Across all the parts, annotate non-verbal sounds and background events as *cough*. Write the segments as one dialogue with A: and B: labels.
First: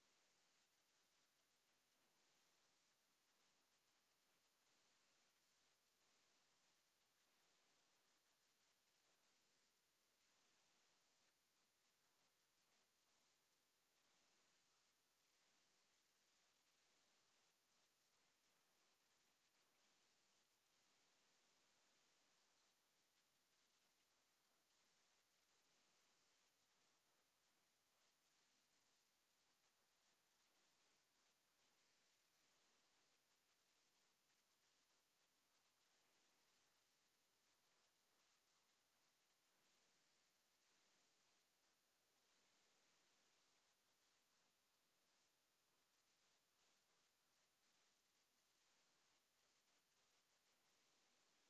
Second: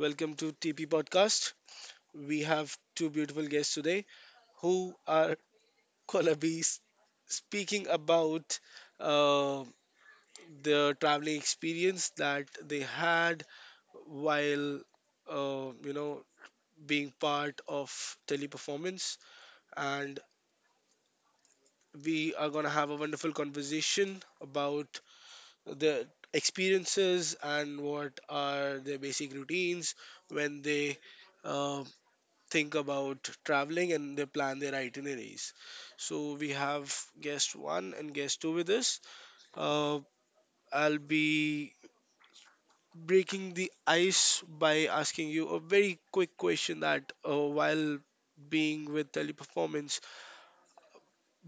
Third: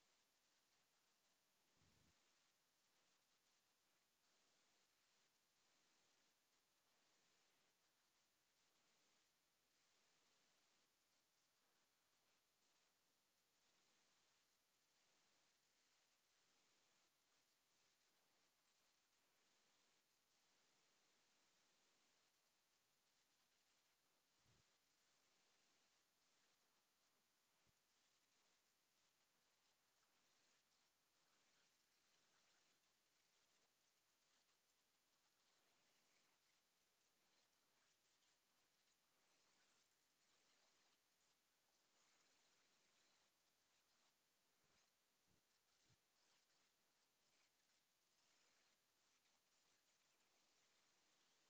A: Welcome to TP Podcast. We have two beautiful guests today who are *laughs* gonna be speaking about uh, the traveling experience that they had while uh, you know being part of teleperformance, and we are gonna have a wonderful conversation about the experiences and what are their basic routines when they. Um, think about traveling and they plan their itineraries. So we have guest one and guest two with us. Uh, I'll be breaking the ice by asking you a very quick question that while being with teleperformance,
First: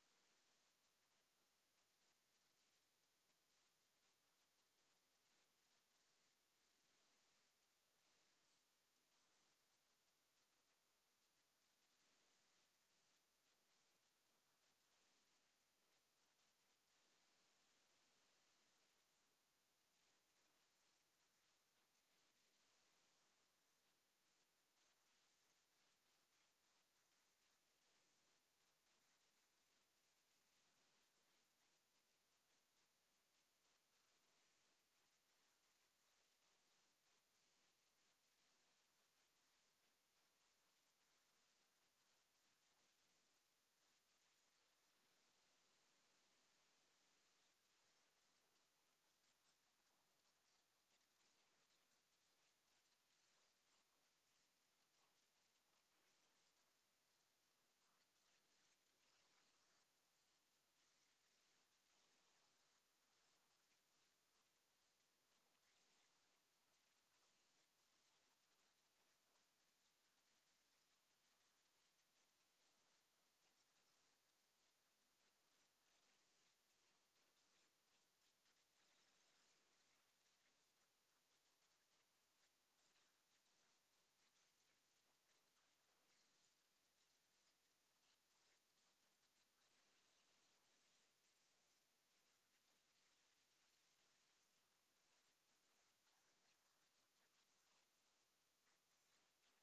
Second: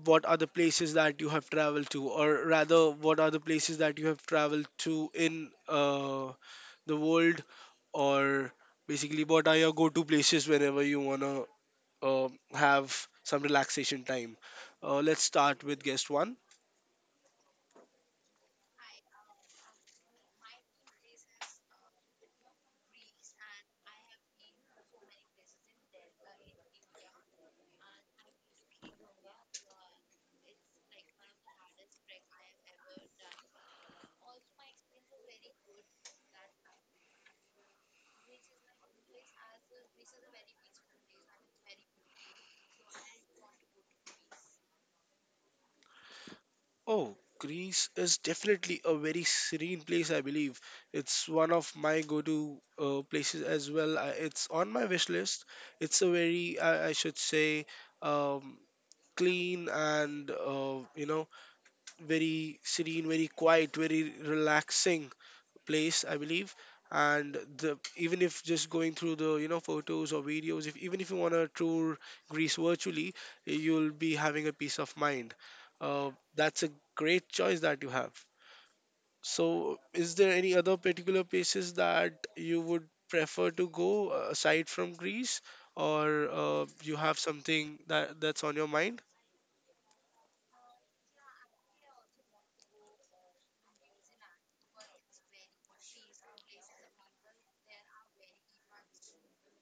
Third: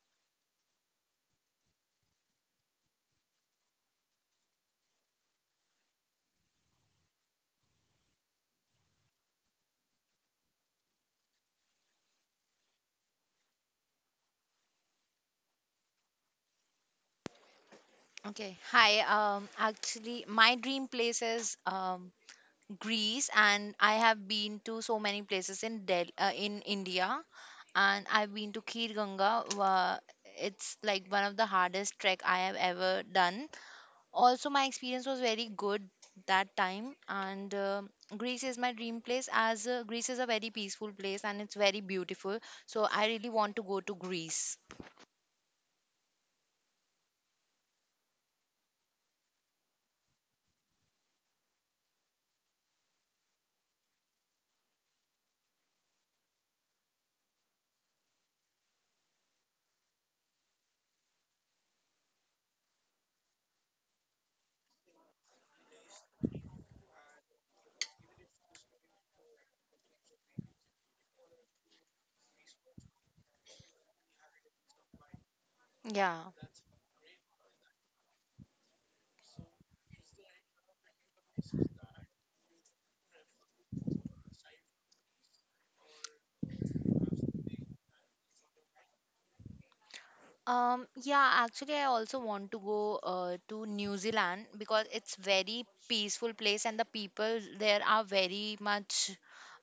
A: what are the places that you have traveled to, or rather what are the places that you have traveled to in the world, or basically what are your go-to places whenever you wanna have some relaxation time. Let's start with guest one.
B: Okay. Hi. Actually, my dream place is Greece, and I have been to so many places in Del in India, and I've been to Khir Ganga. Uh, it's like one of the hardest trek I have ever done. Also, my experience was very good that time, and Greece is my dream place as Greece is a very peaceful place and it's very beautiful. So I really want to go to Greece.
A: Oh, Greece is definitely a very serene place, I believe. It's one of my go to places as well. It's on my wish list. It's a very, I should say, um, clean and, very serene, very quiet, very relaxing place, I believe. And the even if just going through the, you know, photos or videos, if even if you want to tour Greece virtually, you'll be having a peace of mind. uh,
B: Yeah.
A: that's a great choice that you have. So is there any other particular places that you would prefer to go, aside from Greece, or you have something that that's on your mind?
B: Yeah, actually, I also want to go to New Zealand because it's very peaceful place and the people there are very much,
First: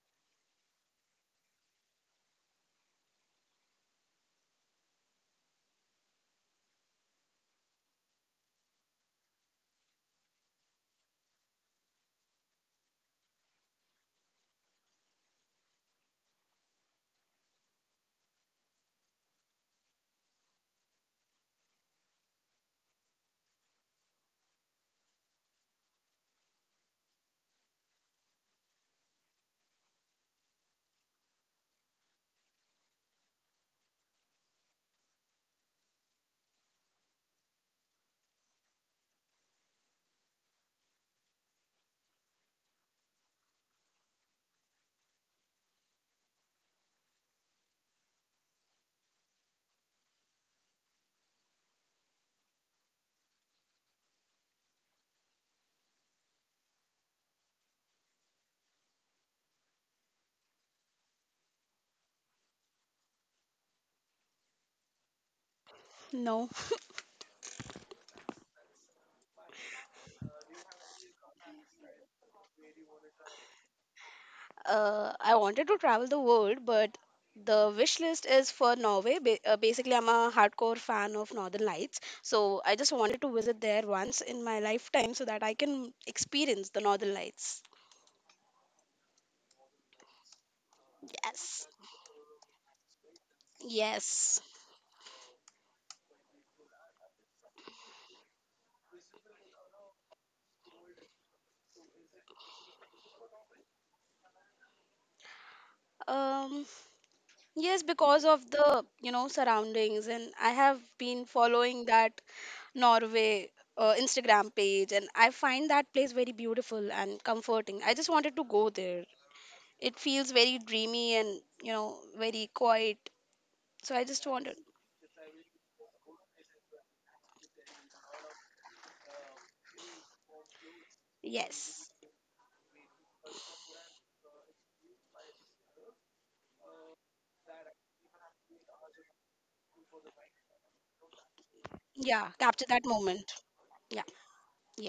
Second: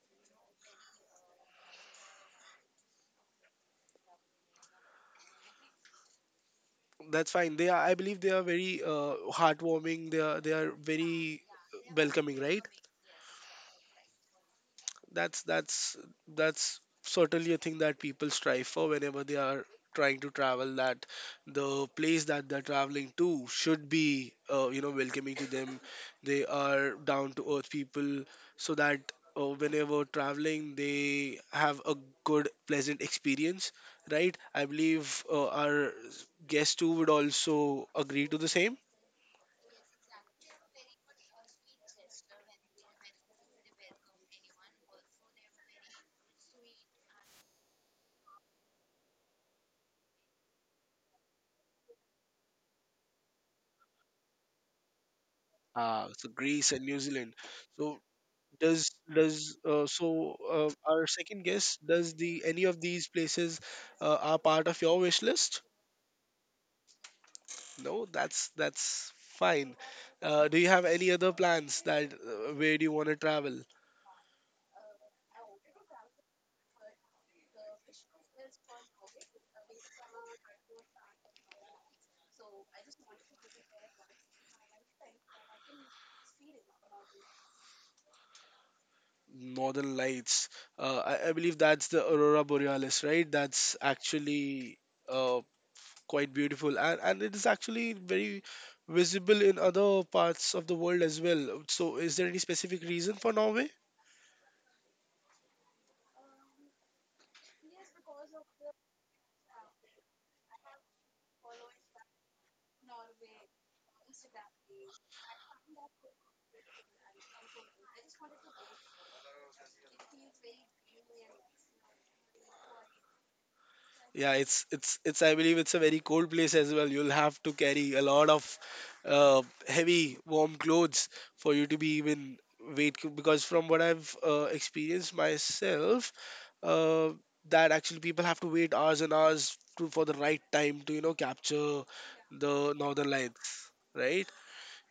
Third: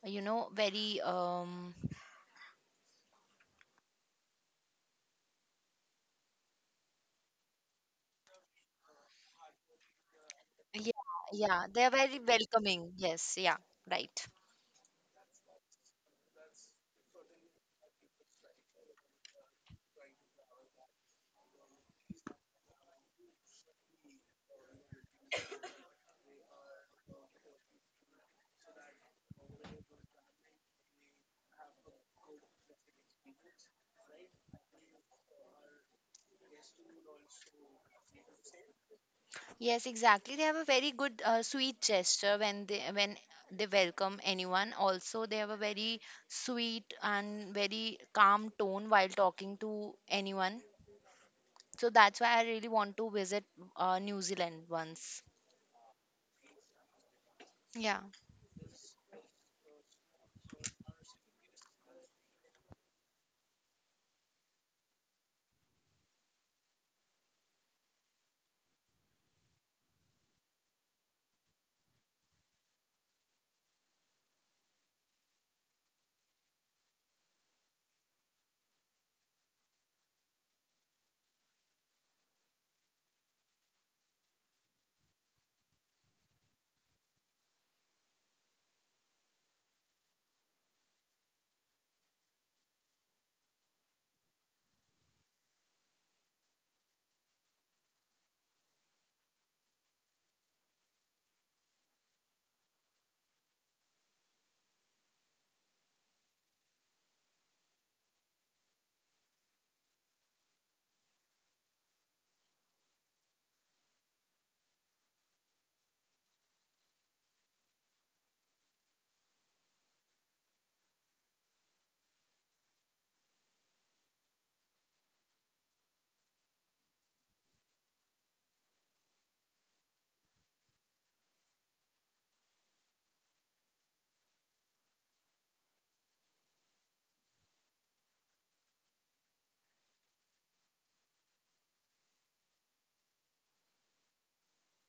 B: you know, very
A: That's fine. They are, I believe they are very heartwarming. They are
B: yeah,
A: very
B: yeah, they are very
A: welcoming, right?
B: welcoming. Yes, yeah, right.
A: That's that's certainly a thing that people strive for whenever they are trying to travel, that the place that they're traveling to should be, welcoming to them. They are down to earth people, so that whenever traveling they have a good pleasant experience, right? I believe our guests too would also agree to the same.
B: Yes, exactly. They have a very good sweet gesture when they welcome anyone. Also, they have a very sweet and very calm tone while talking to anyone. So that's why I really want to visit New Zealand once.
A: Ah, so Greece and New Zealand. So
B: Yeah,
A: does so our second guess, does the any of these places are part of your wish list?
C: No,
A: No, that's fine. Uh, do you have any other plans that, where do you want to travel?
C: I wanted to travel the world, but the wish list is for Norway. Basically, I'm a hardcore fan of Northern Lights, so I just wanted to visit there once in my lifetime so that I can experience the Northern Lights.
A: Northern lights. I believe
C: Yes,
A: that's the aurora borealis, right? That's
C: yes,
A: actually uh, quite beautiful, and it is actually very visible in other parts of the world as well. So is there any specific reason for Norway?
C: um, yes, because of the surroundings, and I have been following that Norway. Instagram page, and I find that place very beautiful and comforting. I just wanted to go there. It feels very dreamy and, very quiet. So I just
A: Yeah,
C: wanted,
A: it's it's. I believe it's a very cold place as well. You'll have to carry a lot of uh, heavy, warm clothes for you to be
C: yes.
A: even Because from what I've experienced myself, uh, that actually people have to wait hours and hours to, for the right time to, you know, capture
C: Yeah, capture
A: the
C: that
A: northern
C: moment.
A: lights,
C: Yeah,
A: right?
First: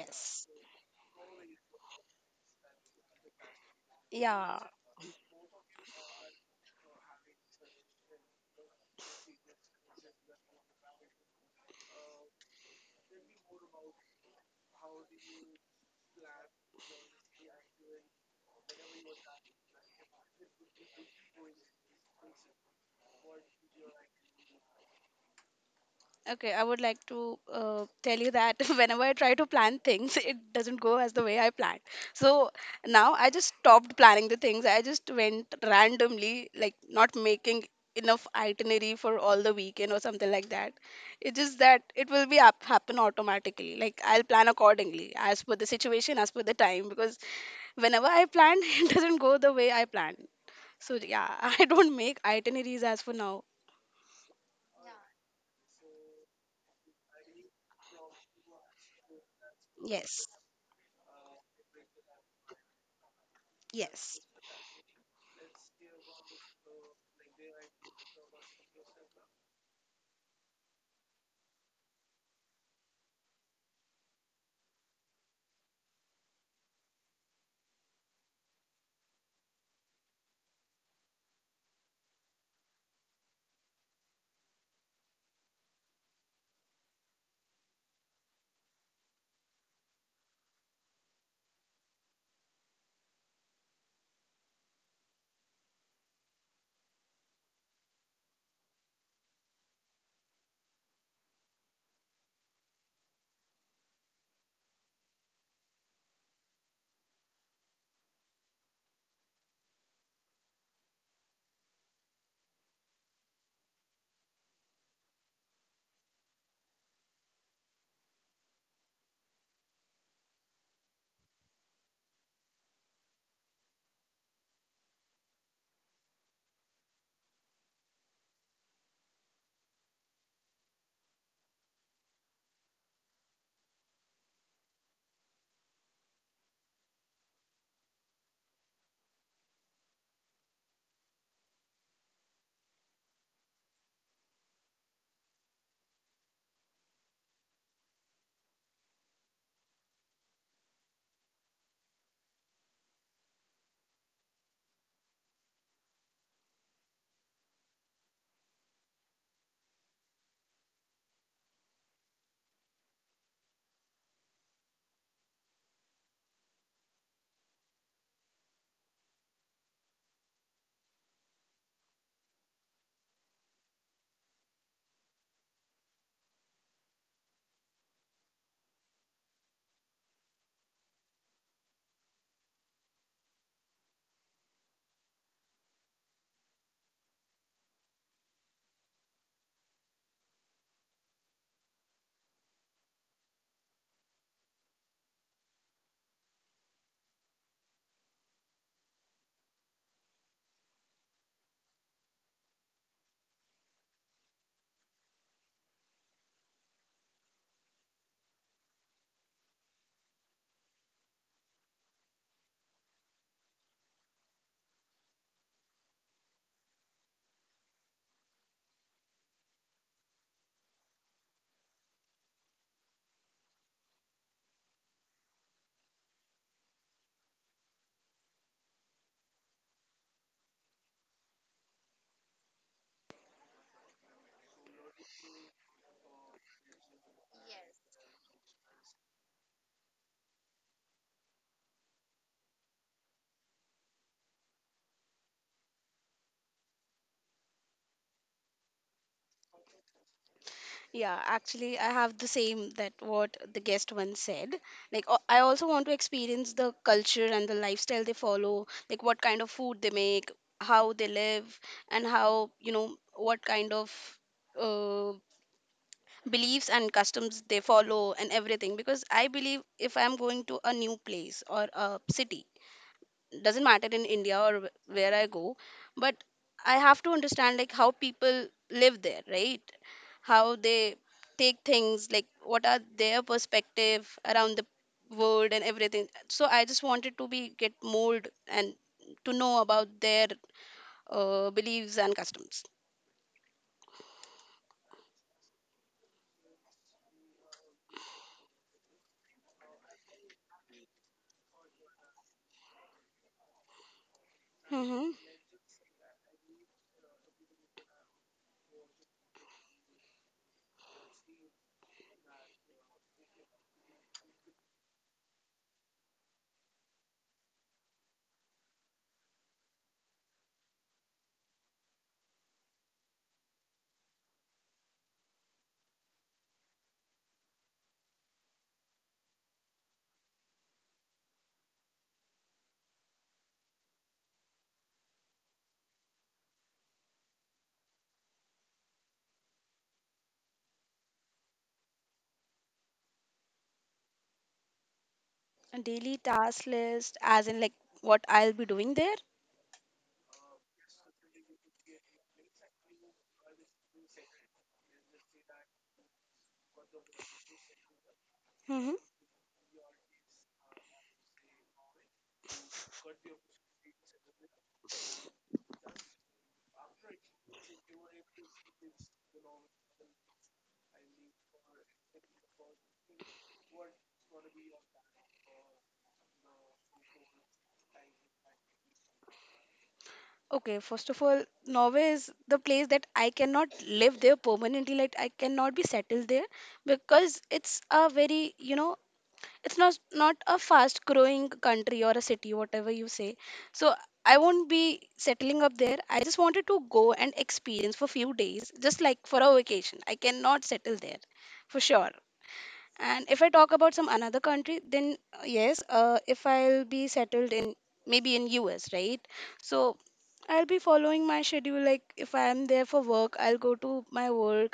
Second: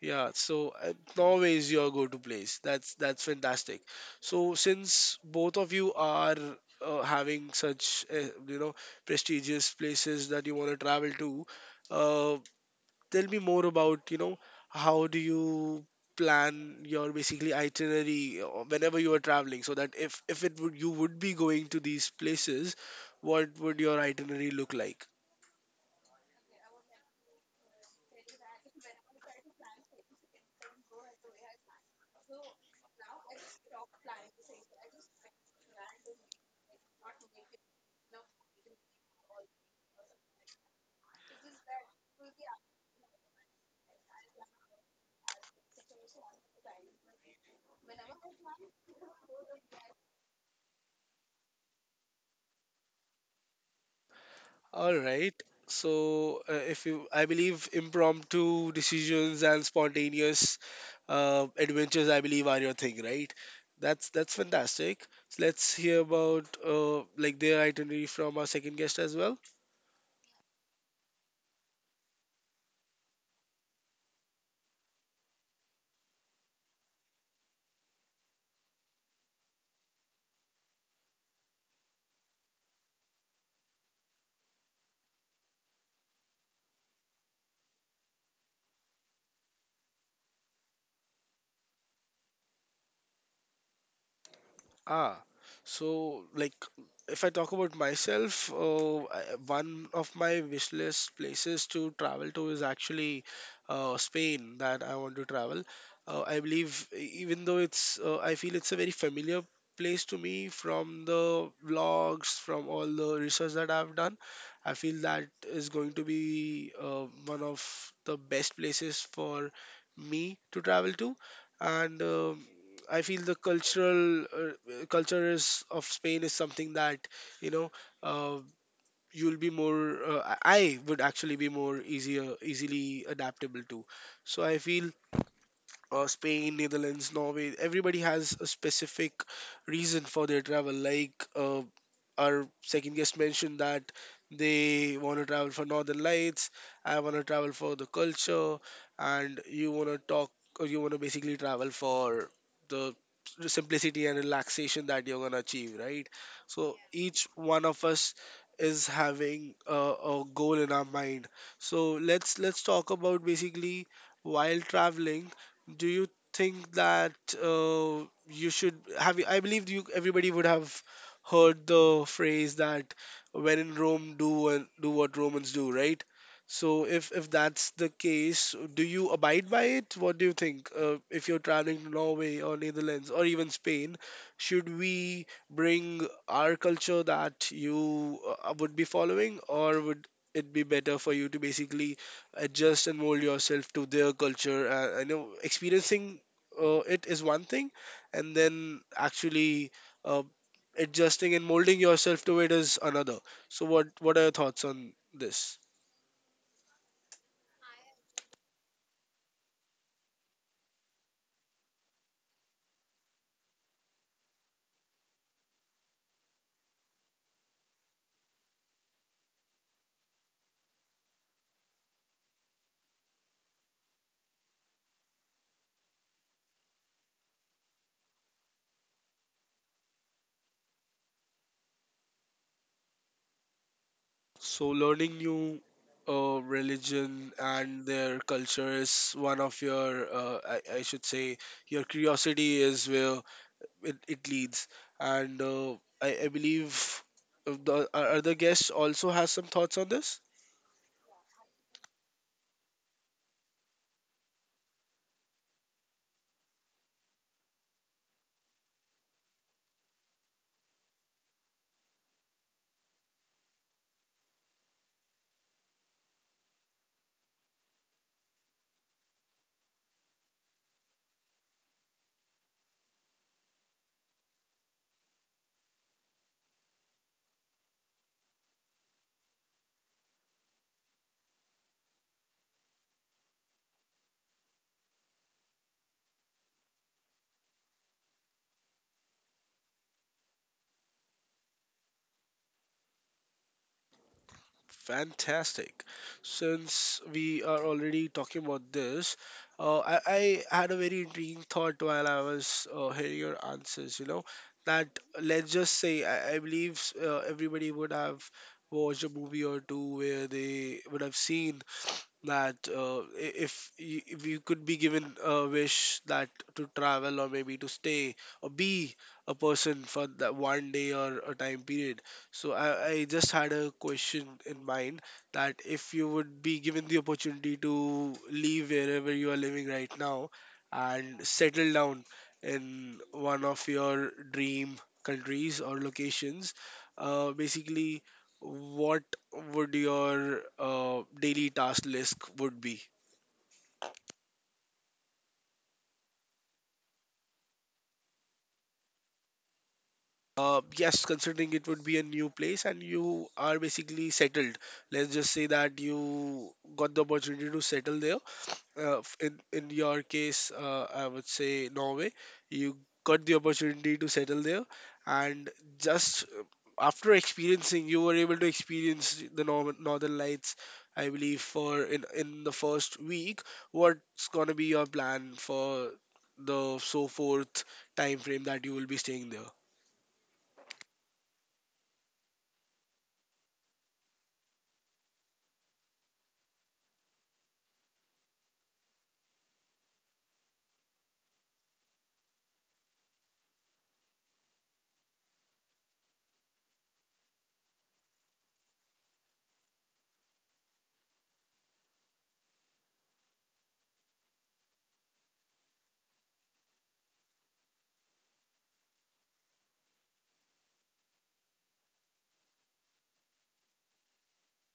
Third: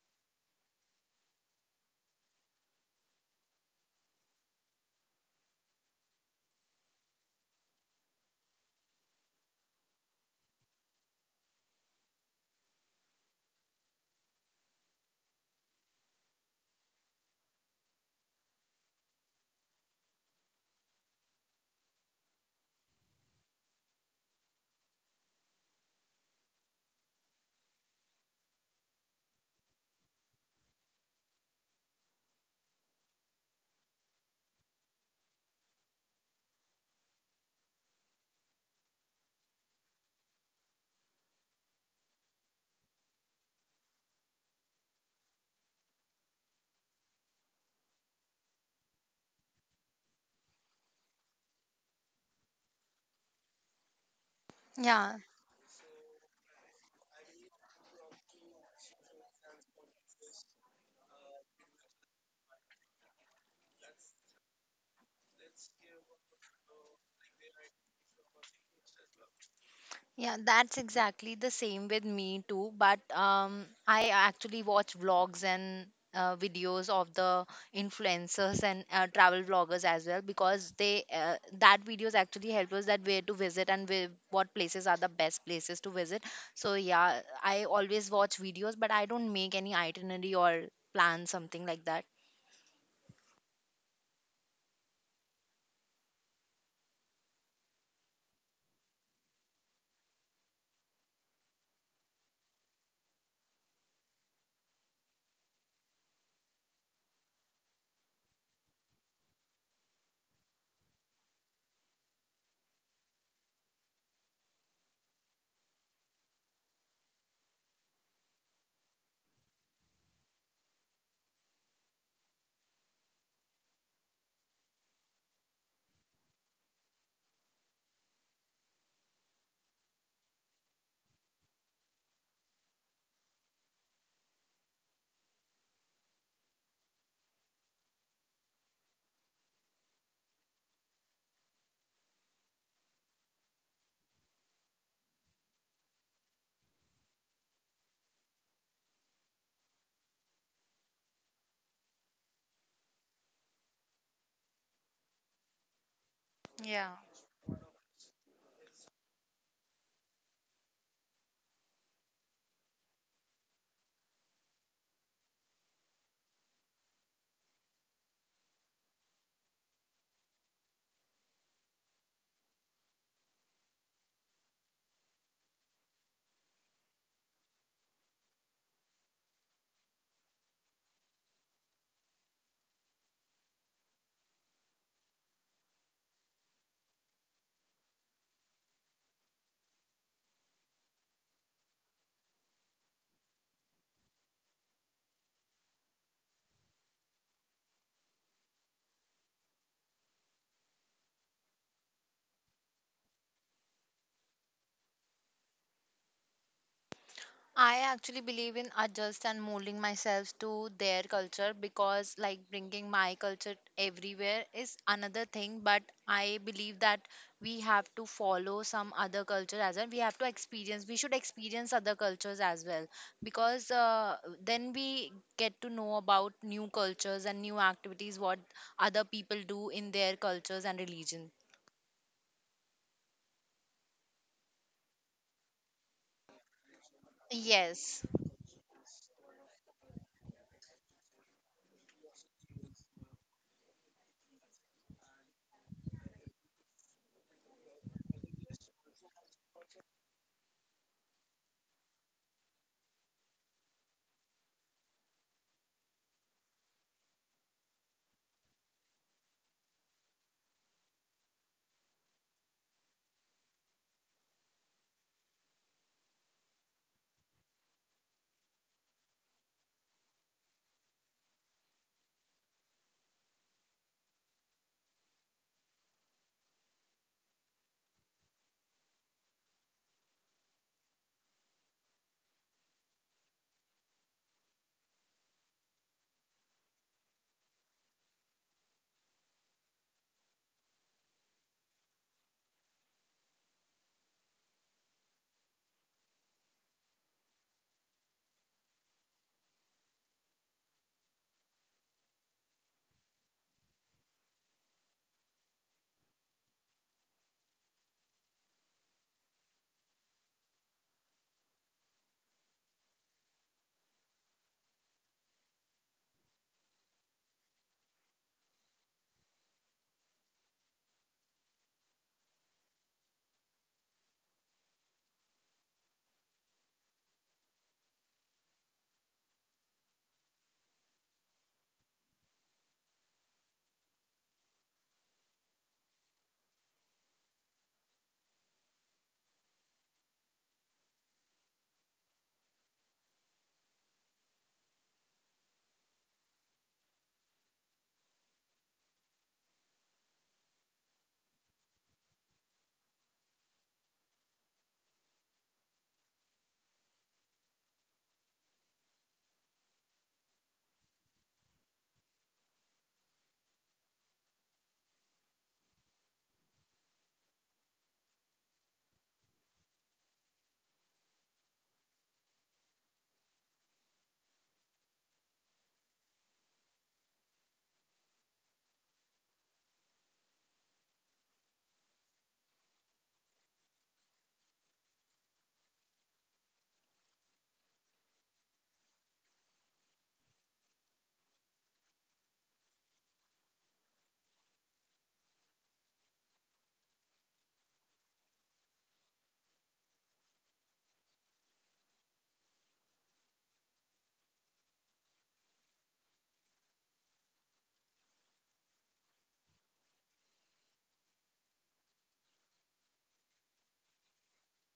A: Yeah, so Norway is your go-to place. That's fantastic. So
C: Yeah,
A: since both of you are having such, prestigious places that you want to travel to, uh, tell me more about, you know, how do you plan your basically itinerary, whenever you are traveling, so that if it would you would be going to these places, what would your itinerary look like?
C: okay, I would like to tell you that *laughs* whenever I try to plan things, it doesn't go as the way I planned. So now I just stopped planning the things. I just went randomly, like not making enough itinerary for all the weekend or something like that. It's just that it will be up, happen automatically. Like I'll plan accordingly as per the situation, as per the time. Because whenever I plan, *laughs* it doesn't go the way I plan. So yeah, *laughs* I don't make itineraries as for now.
A: All
B: yeah,
A: right. So, if you, I believe impromptu decisions and
C: Yes,
A: spontaneous adventures, I believe, are your thing, right? That's
C: yes.
A: that's fantastic. So let's hear about, like their itinerary from our second guest as well.
B: yeah. That's exactly the same with me too. But I actually watch vlogs and videos of the influencers and travel vloggers as well because they that videos actually help us that where to visit and where, what places are the best places to visit. So yeah, I always watch videos, but I don't make any itinerary or plan something like that.
A: Ah, so like if I talk about myself, one of my wish list places to travel to is actually Spain that I want to travel. I believe even though it's, I feel it's a very familiar place to me from the vlogs, from all the research that I've done, I feel that is going to be one of the best places for me to travel to. And um, I feel the cultural culture is of Spain is something that, you know, uh, you'll be more. I would actually be more easier, easily adaptable to. So I feel Spain, Netherlands, Norway, everybody has a specific reason for their travel. Like, our second guest mentioned that they want to travel for Northern Lights, I want to travel for the culture, and you want to talk, or you want to basically travel for the simplicity and relaxation that you're going to achieve, right? So
B: Yeah.
A: each one of us is having a goal in our mind. So let's talk about basically while traveling, do you think that uh, you should have, you, I believe you, everybody would have heard the phrase that when in Rome do do what Romans do, right? So if that's the case, do you abide by it? What do you think? If you're traveling to Norway or Netherlands or even Spain, should we bring our culture that you would be following, or would it be better for you to basically adjust and mold yourself to their culture. I know experiencing it is one thing, and then actually uh, adjusting and molding yourself to it is another. So, what are your thoughts on this?
B: I actually believe in adjust and molding myself to their culture, because like bringing my culture everywhere is another thing, but I believe that we have to follow some other culture as well. We have to experience, we should experience other cultures as well, because then we get to know about new cultures and new activities, what other people do in their cultures and religion.
A: So, learning new religion and
B: Yes.
A: their culture is one of your, I should say, your curiosity is where it leads. And I believe the our other guest also has some thoughts on this.
C: Yeah, actually, I have the same that what the guest once said. Like, I also want to experience the culture and the lifestyle they follow, like what kind of food they make, how they live, and how, what kind of uh, beliefs and customs they follow, and everything. Because I believe if I'm going to a new place or a city, doesn't matter in India or where I go, but I have to understand, like, how people live there, right? How they take things, like what are their perspective around the world and everything. So I just wanted to be get mold and to know about their beliefs and customs.
A: Fantastic. Since we are already talking about this, I had a very intriguing thought while I was hearing your answers. You know, that
C: Mm-hmm.
A: let's just say I believe everybody would have watched a movie or two where they would have seen that if you could be given a wish that to travel or maybe to stay or be a person for that one day or a time period. So I just had a question in mind that if you would be given the opportunity to leave wherever you are living right now and settle down in one of your dream countries or locations, basically what would your daily task list would be?
C: A daily task list as in like what I'll be doing there.
A: Yes, considering it would be a new place and you are basically settled. Let's just say that you got the opportunity to settle there.
C: Mm-hmm.
A: Uh, in your case, I would say Norway, you got the opportunity to settle there, and just after experiencing, you were able to experience the northern lights. I believe for in the first week, what's gonna be your plan for the so forth time frame that you will be staying there?
C: Okay, first of all, Norway is the place that I cannot live there permanently. Like I cannot be settled there because it's a very, you know, it's not a fast growing country or a city, whatever you say. So I won't be settling up there. I just wanted to go and experience for few days, just like for a vacation. I cannot settle there, for sure. And if I talk about some another country, then yes, if I'll be settled in maybe in US, right? So I'll be following my schedule. Like if I am there for work, I'll go to my work.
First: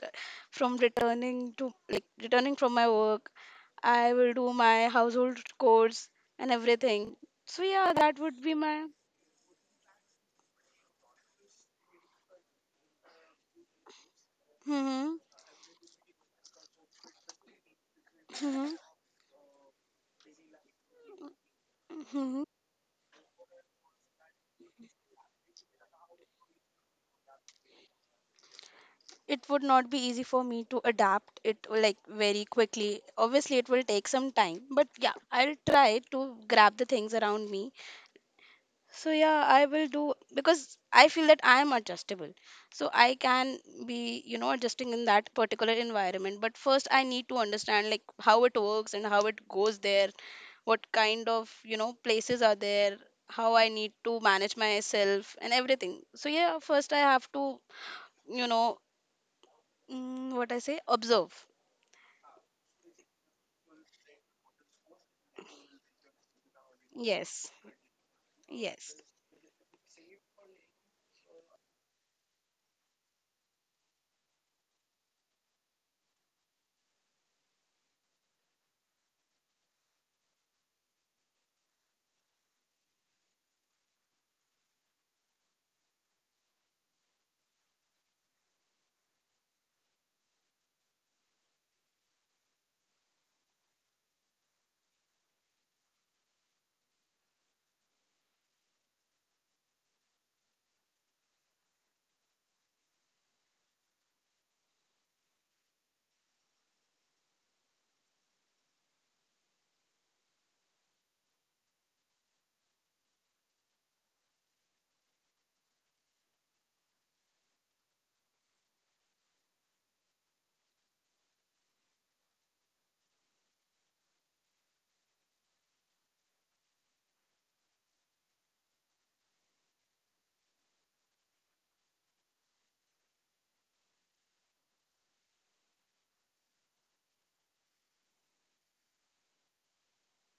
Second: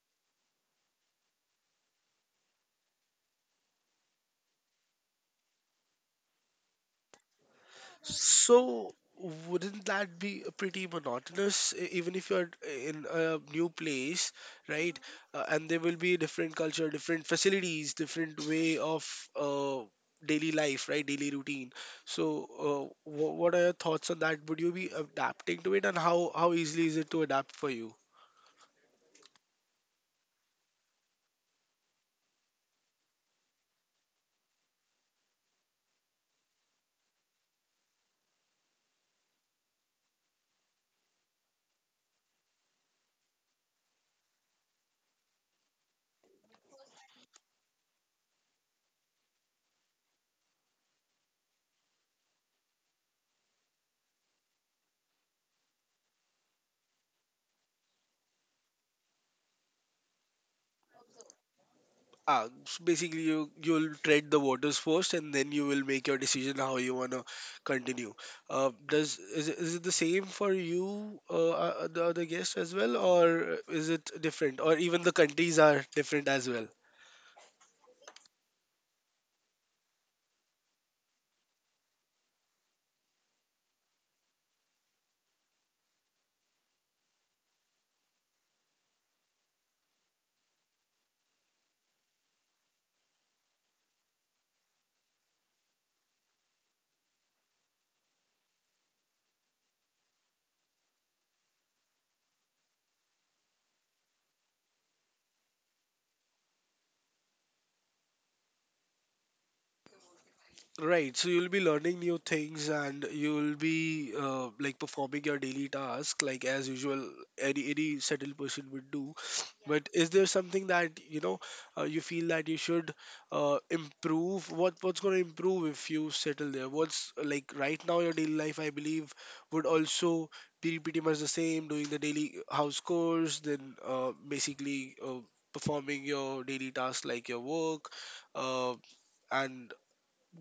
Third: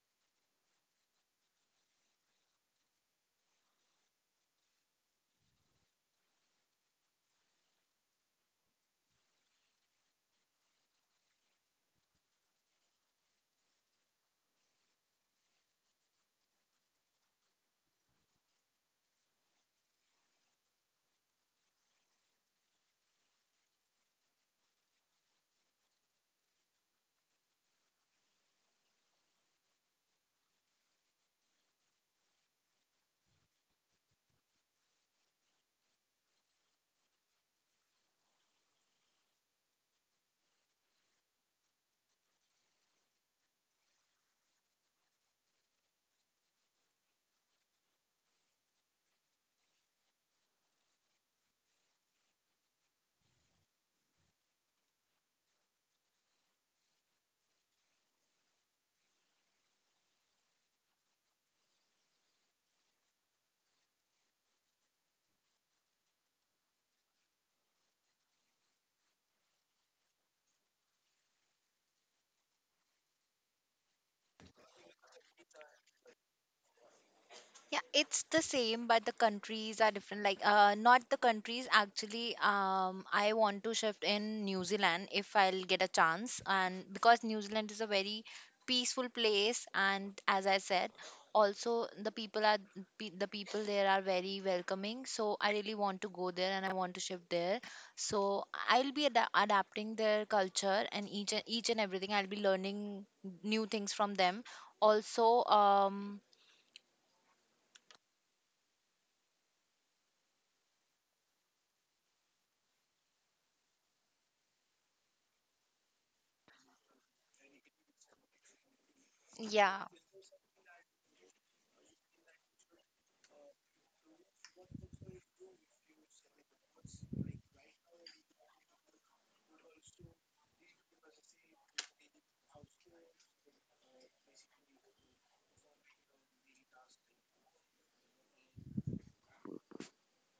C: From returning to, like, returning from my work, I will do my household chores and everything. So yeah, that would be my.
A: So wouldn't that be pretty monotonous, even if you're in a new place, right?
C: Hmm.
A: And there will be different culture, different facilities, different
C: Hmm.
A: way of uh, daily life, right? Daily routine. So,
C: Hmm.
A: what are your thoughts on that? Would you be adapting to it, and how easily is it to adapt for you?
C: It would not be easy for me to adapt it like very quickly, obviously it will take some time, but yeah, I'll try to grab the things around me. So yeah, I will do, because I feel that I am adjustable, so I can be, you know, adjusting in that particular environment. But first I need to understand, like, how it works and how it goes there, what kind of, you know, places are there, how I need to manage myself and everything. So yeah, first I have to, you know, mm, what I say? Observe.
A: Ah, so basically you you'll tread the waters first, and then you will make your decision how you wanna
C: Yes.
A: continue.
C: Yes.
A: Does is it the same for you, the other guests as well, or is it different, or even the countries are different as well?
B: Yeah, it's the same, but the countries are different. Like, not the countries. Actually, I want to shift in New Zealand if I'll get a chance, and because New Zealand is a very peaceful place, and as I said, also the people there are very welcoming. So I really want to go there, and I want to shift there. So I'll be adapting their culture and each and everything. I'll be learning new things from them. Also, um,
A: Right, so you'll be learning new things and you'll be, like performing your daily task like as usual, any settled person would do.
B: yeah.
A: But is there something that, you know, you feel that you should improve? What what's going to improve if you settle there? What's like right now your daily life, I believe, would also be pretty much the same, doing the daily house chores, then basically performing your daily tasks like your work, uh, and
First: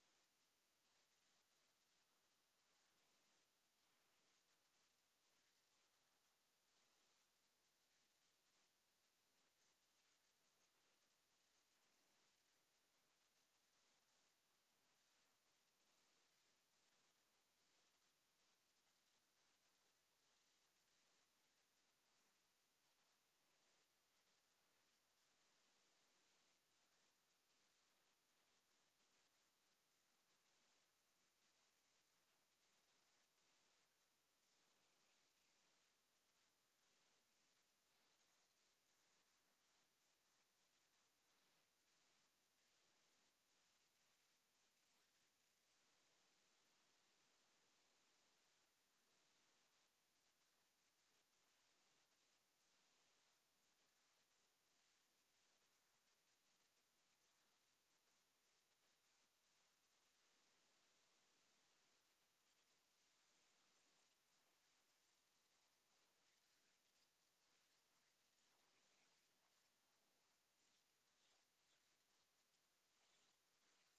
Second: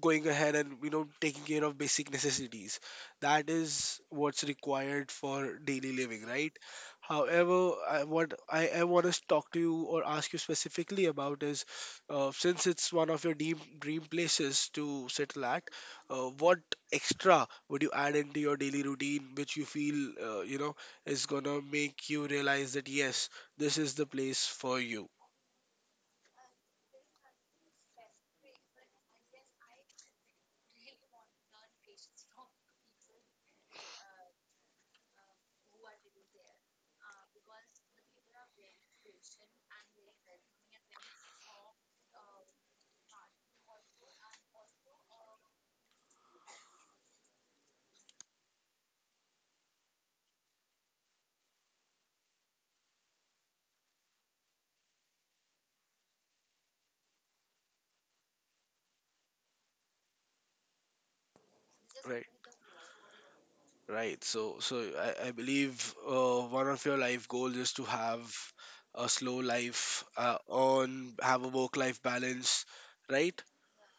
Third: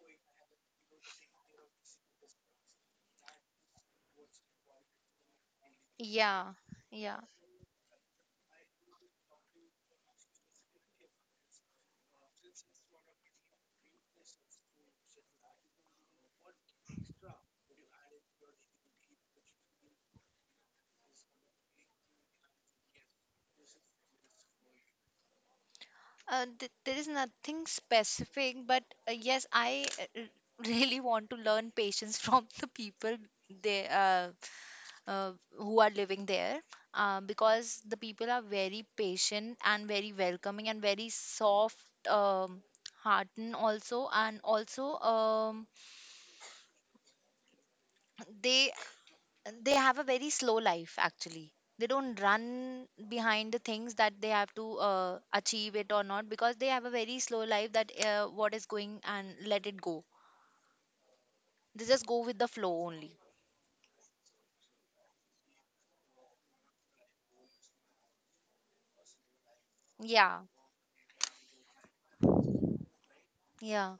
A: going ahead and, you know, taking care of basic necessities. That is what's required for daily living,
B: Yeah,
A: right?
B: yeah.
A: However I want to talk to you or ask you specifically about is, since it's one of your dream places to settle at, what extra would you add into your daily routine which you feel, is gonna make you realize that yes, this is the place for you,
B: There is nothing specific, but yes, I *laughs* really want to learn patience *laughs* from the people they who are living there, because the people are very patient and very welcoming and very soft um, hearted also, and also they they have a very slow life actually. They don't run behind the things that they have to achieve it or not, because they have a very slow life, that what is going and let it go. They just go
A: right?
B: with the flow only.
A: Right. So I believe one of your life goals is to have a slow life,
B: Yeah,
A: on have a work-life balance, right?
B: yeah,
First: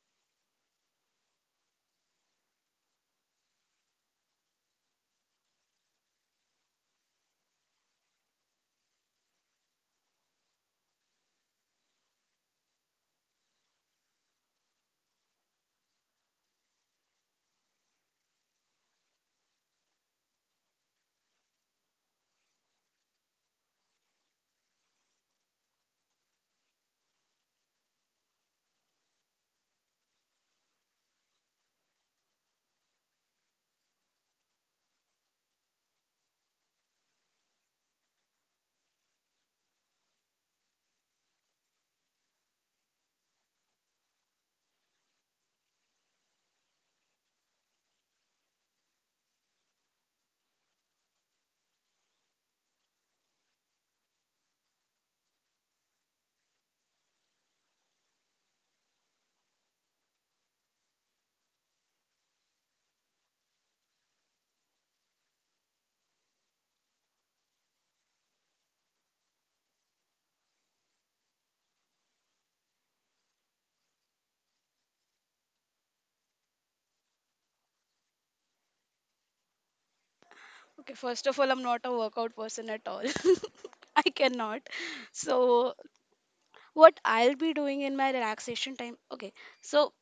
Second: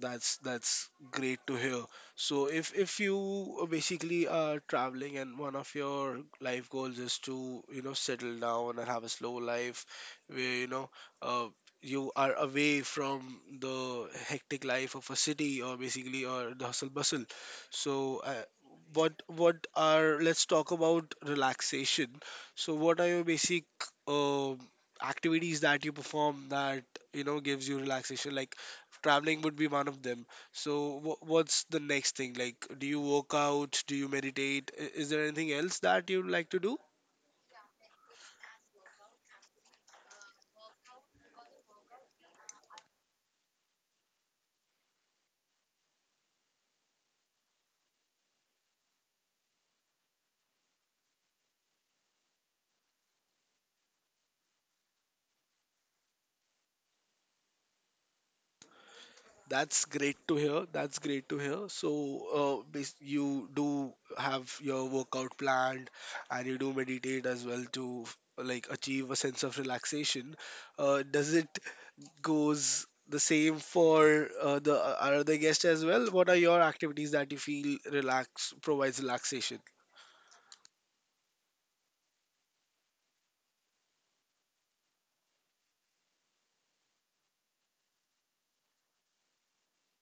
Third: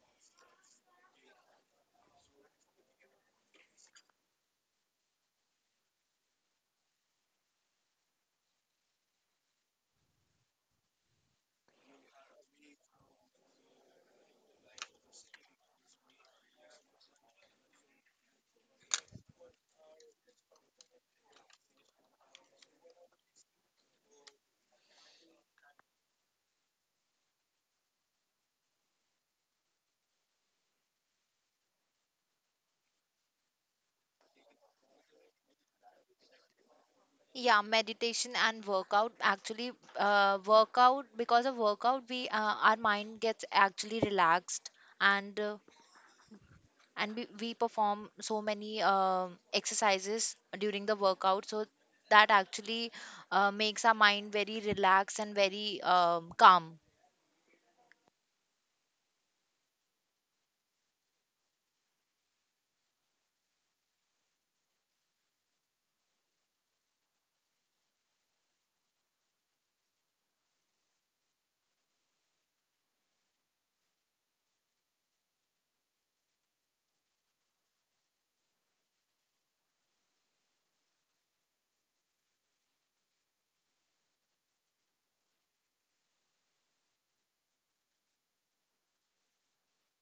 A: That's great to hear. So if you basically are traveling and one of your life goals is to, you know, settle down and have a slow life where, you know, uh, you are away from the hectic life of a city or basically or the hustle bustle. So what are, let's talk about relaxation. So what are your basic um activities that you perform that, you know, gives you relaxation? Like traveling would be one of them. So, what's the next thing? Like, do you work out? Do you meditate? Is there anything else that you'd like to do?
B: yeah. Meditation and workout actually. Workout, because of workout we our mind gets actually relaxed, and we perform so many exercises during the workout, so that actually makes our mind very relaxed and very calm.
A: That's great to hear. That's great to hear. So, you do have your workout planned and you do meditate as well to like achieve a sense of relaxation. Does it goes the same for the other guest as well? What are your activities that you feel relax provides relaxation?
C: Okay, first of all, I'm not a workout person at all. *laughs* I cannot. So, what I'll be doing in my relaxation time? Okay. So,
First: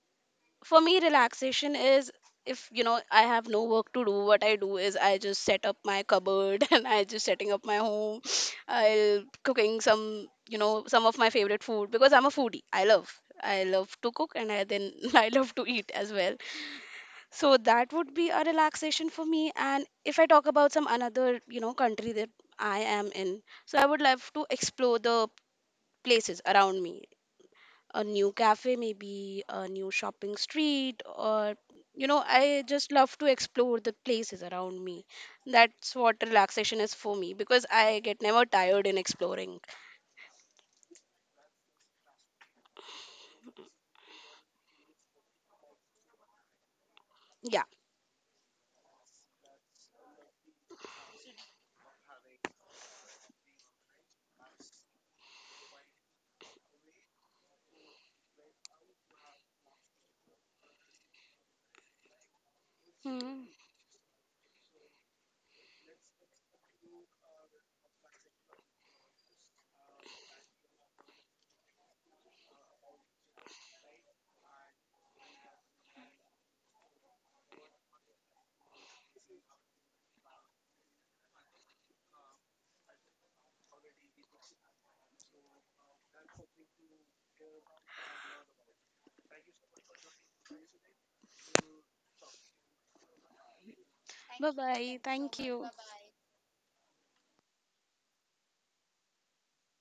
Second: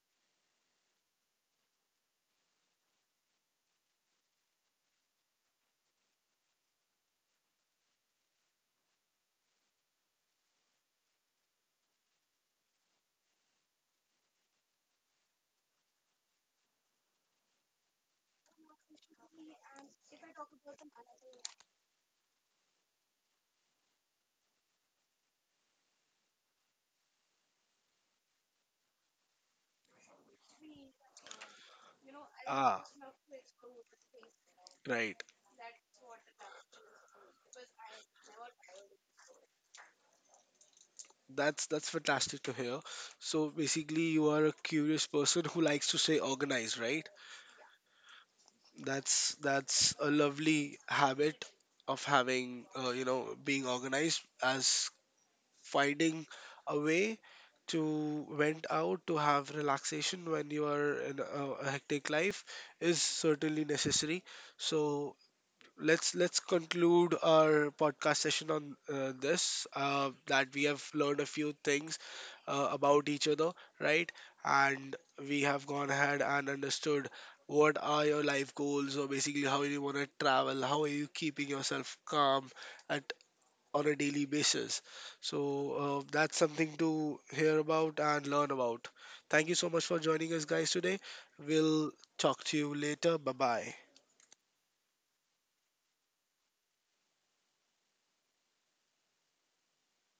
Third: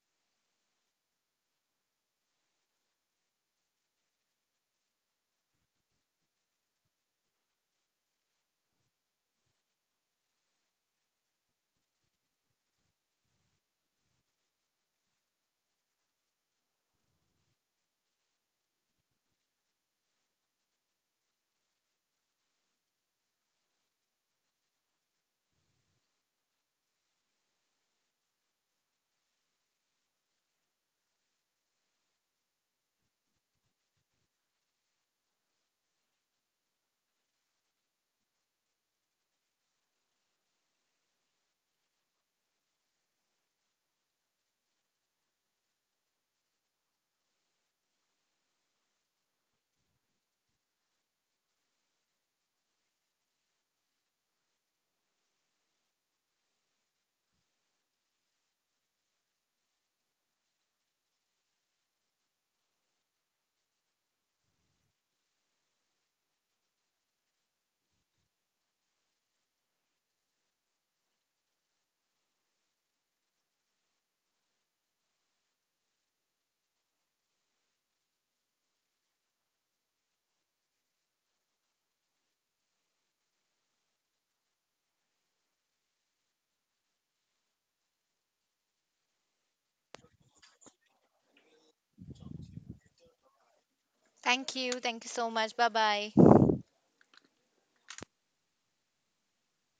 C: for me, relaxation is if you know I have no work to do, what I do is I just set up my cupboard *laughs* and I just setting up my home. I'll cooking some, you know, some of my favorite food because I'm a foodie. I love. I love to cook and I then *laughs* I love to eat as well. So that would be a relaxation for me. And if I talk about some another, you know, country that I am in, so I would love to explore the places around me. A new cafe, maybe a new shopping street, or you know, I
A: Ah,
C: just love to explore the places around me.
A: right.
C: That's what relaxation is for me because I get never tired in exploring.
A: That's fantastic to hear. So basically, you are a curious person who likes to stay organized, right?
C: Yeah.
A: That's a lovely habit of having, being organized, as finding a way to vent out to have relaxation when you are in a hectic life is
C: Bye
A: certainly necessary. So let's conclude our podcast session on, this, that we have learned a few things about each other, right? And we have gone ahead and understood what are your life goals or basically how you want to travel, how are you keeping yourself calm at, on a daily basis. So that's something to hear about and learn about. Thank you so much for joining us guys today. We'll talk to you later. Bye bye.
B: Thank you.
C: bye.
B: Thank you so
C: Thank
B: much.
C: you.
B: Bye bye.